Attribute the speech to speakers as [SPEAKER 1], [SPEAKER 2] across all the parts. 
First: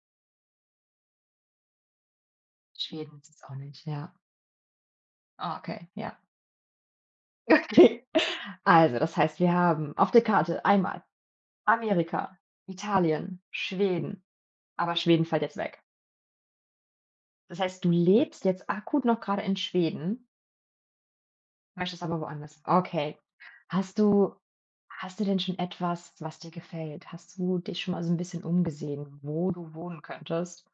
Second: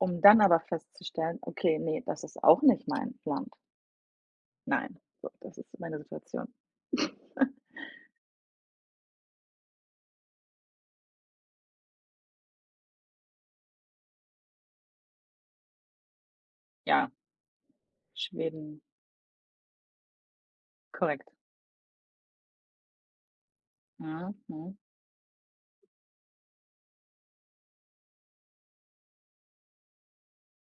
[SPEAKER 1] Um dann aber festzustellen: „Okay, ne, das ist auch nicht mein
[SPEAKER 2] Schweden ist es
[SPEAKER 1] Land.“
[SPEAKER 2] auch nicht, ja.
[SPEAKER 1] Nein, so, das ist
[SPEAKER 2] Okay,
[SPEAKER 1] meine
[SPEAKER 2] ja.
[SPEAKER 1] Situation.
[SPEAKER 2] Okay. Also, das heißt, wir haben auf der Karte einmal Amerika, Italien, Schweden, aber Schweden fällt jetzt weg.
[SPEAKER 1] Ja.
[SPEAKER 2] Das heißt, du lebst jetzt
[SPEAKER 1] Schweden.
[SPEAKER 2] akut noch grade in Schweden?
[SPEAKER 1] Korrekt.
[SPEAKER 2] Möchtest aber woanders. Okay. Hast
[SPEAKER 1] Mhm,
[SPEAKER 2] du
[SPEAKER 1] mhm.
[SPEAKER 2] hast du denn schon etwas, was dir gefällt? Hast du dich schon mal so 'n bisschen umgesehen, wo du wohnen könntest,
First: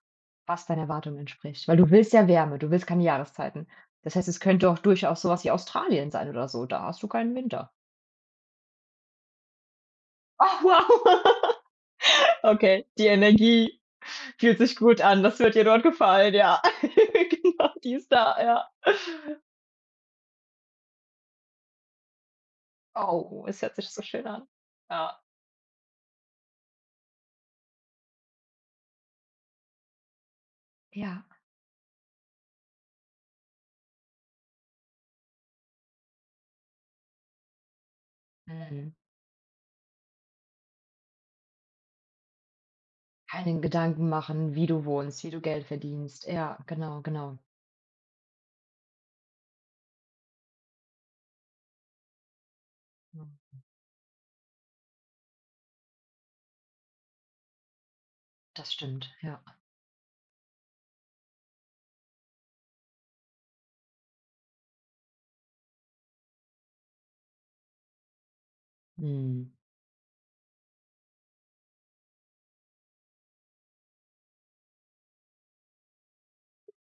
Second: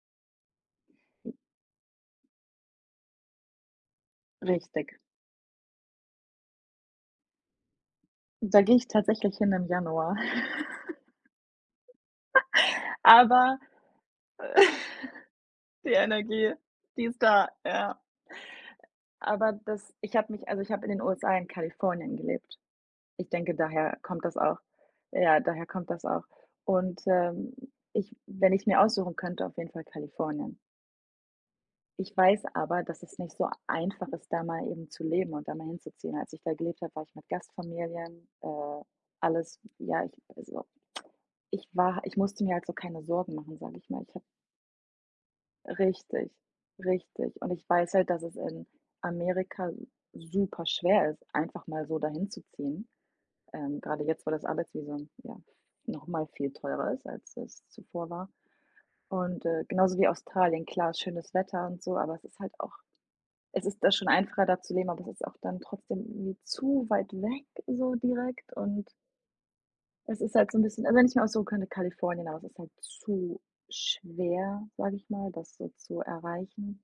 [SPEAKER 2] was deinen Erwartungen entspricht? Weil du willst ja Wärme, du willst keine Jahreszeiten. Das heißt, es könnte auch
[SPEAKER 1] Richtig.
[SPEAKER 2] durchaus so was wie Australien sein oder so. Da hast du keinen Winter.
[SPEAKER 1] Da gehe ich tatsächlich hin im Januar.
[SPEAKER 2] Oh, wow, okay, die
[SPEAKER 1] Aber
[SPEAKER 2] Energie fühlt sich gut an. Das wird dir dort
[SPEAKER 1] die
[SPEAKER 2] gefallen,
[SPEAKER 1] Energie,
[SPEAKER 2] ja.
[SPEAKER 1] die ist da,
[SPEAKER 2] Genau, die
[SPEAKER 1] ja.
[SPEAKER 2] ist da, ja.
[SPEAKER 1] Aber das ich habe mich also, ich habe in den USA in Kalifornien gelebt. Ich
[SPEAKER 2] Oh,
[SPEAKER 1] denke,
[SPEAKER 2] es hört sich
[SPEAKER 1] daher
[SPEAKER 2] so
[SPEAKER 1] kommt
[SPEAKER 2] schön
[SPEAKER 1] das
[SPEAKER 2] an.
[SPEAKER 1] auch.
[SPEAKER 2] Ja.
[SPEAKER 1] Ja, daher kommt das auch. Und, ähm, ich wenn ich's mir aussuchen könnte, auf jeden Fall Kalifornien.
[SPEAKER 2] Ja.
[SPEAKER 1] Ich weiß aber, dass es nicht so einfach ist, da mal eben zu leben und da mal hinzuziehen. Als ich da gelebt habe, war ich mit Gastfamilien, äh,
[SPEAKER 2] Mhm.
[SPEAKER 1] alles ja, ich also, ich war ha ich musste mir halt so keine Sorgen machen,
[SPEAKER 2] Keine
[SPEAKER 1] sage ich mal.
[SPEAKER 2] Gedanken
[SPEAKER 1] Ich habe
[SPEAKER 2] machen, wie du wohnst, wie du Geld verdienst.
[SPEAKER 1] Richtig,
[SPEAKER 2] Ja, genau, genau.
[SPEAKER 1] richtig. Und ich weiß halt, dass es in Amerika super schwer ist, einfach mal so dahin zu ziehen, ähm, grade jetzt, wo das Arbeitsvisum ja noch mal viel teurer ist, als es zuvor war.
[SPEAKER 2] Das stimmt, ja.
[SPEAKER 1] Und, äh, genauso wie Australien klar schönes Wetter und so, aber es ist halt auch es ist da schon einfacher, da zu leben, aber es ist auch dann trotzdem irgendwie zu weit weg so direkt und
[SPEAKER 2] Mhm.
[SPEAKER 1] Es ist halt so 'n bisschen also, wenn ich's mir aussuchen könnte, Kalifornien, aber es ist halt zu schwer, sage ich mal, das so zu erreichen.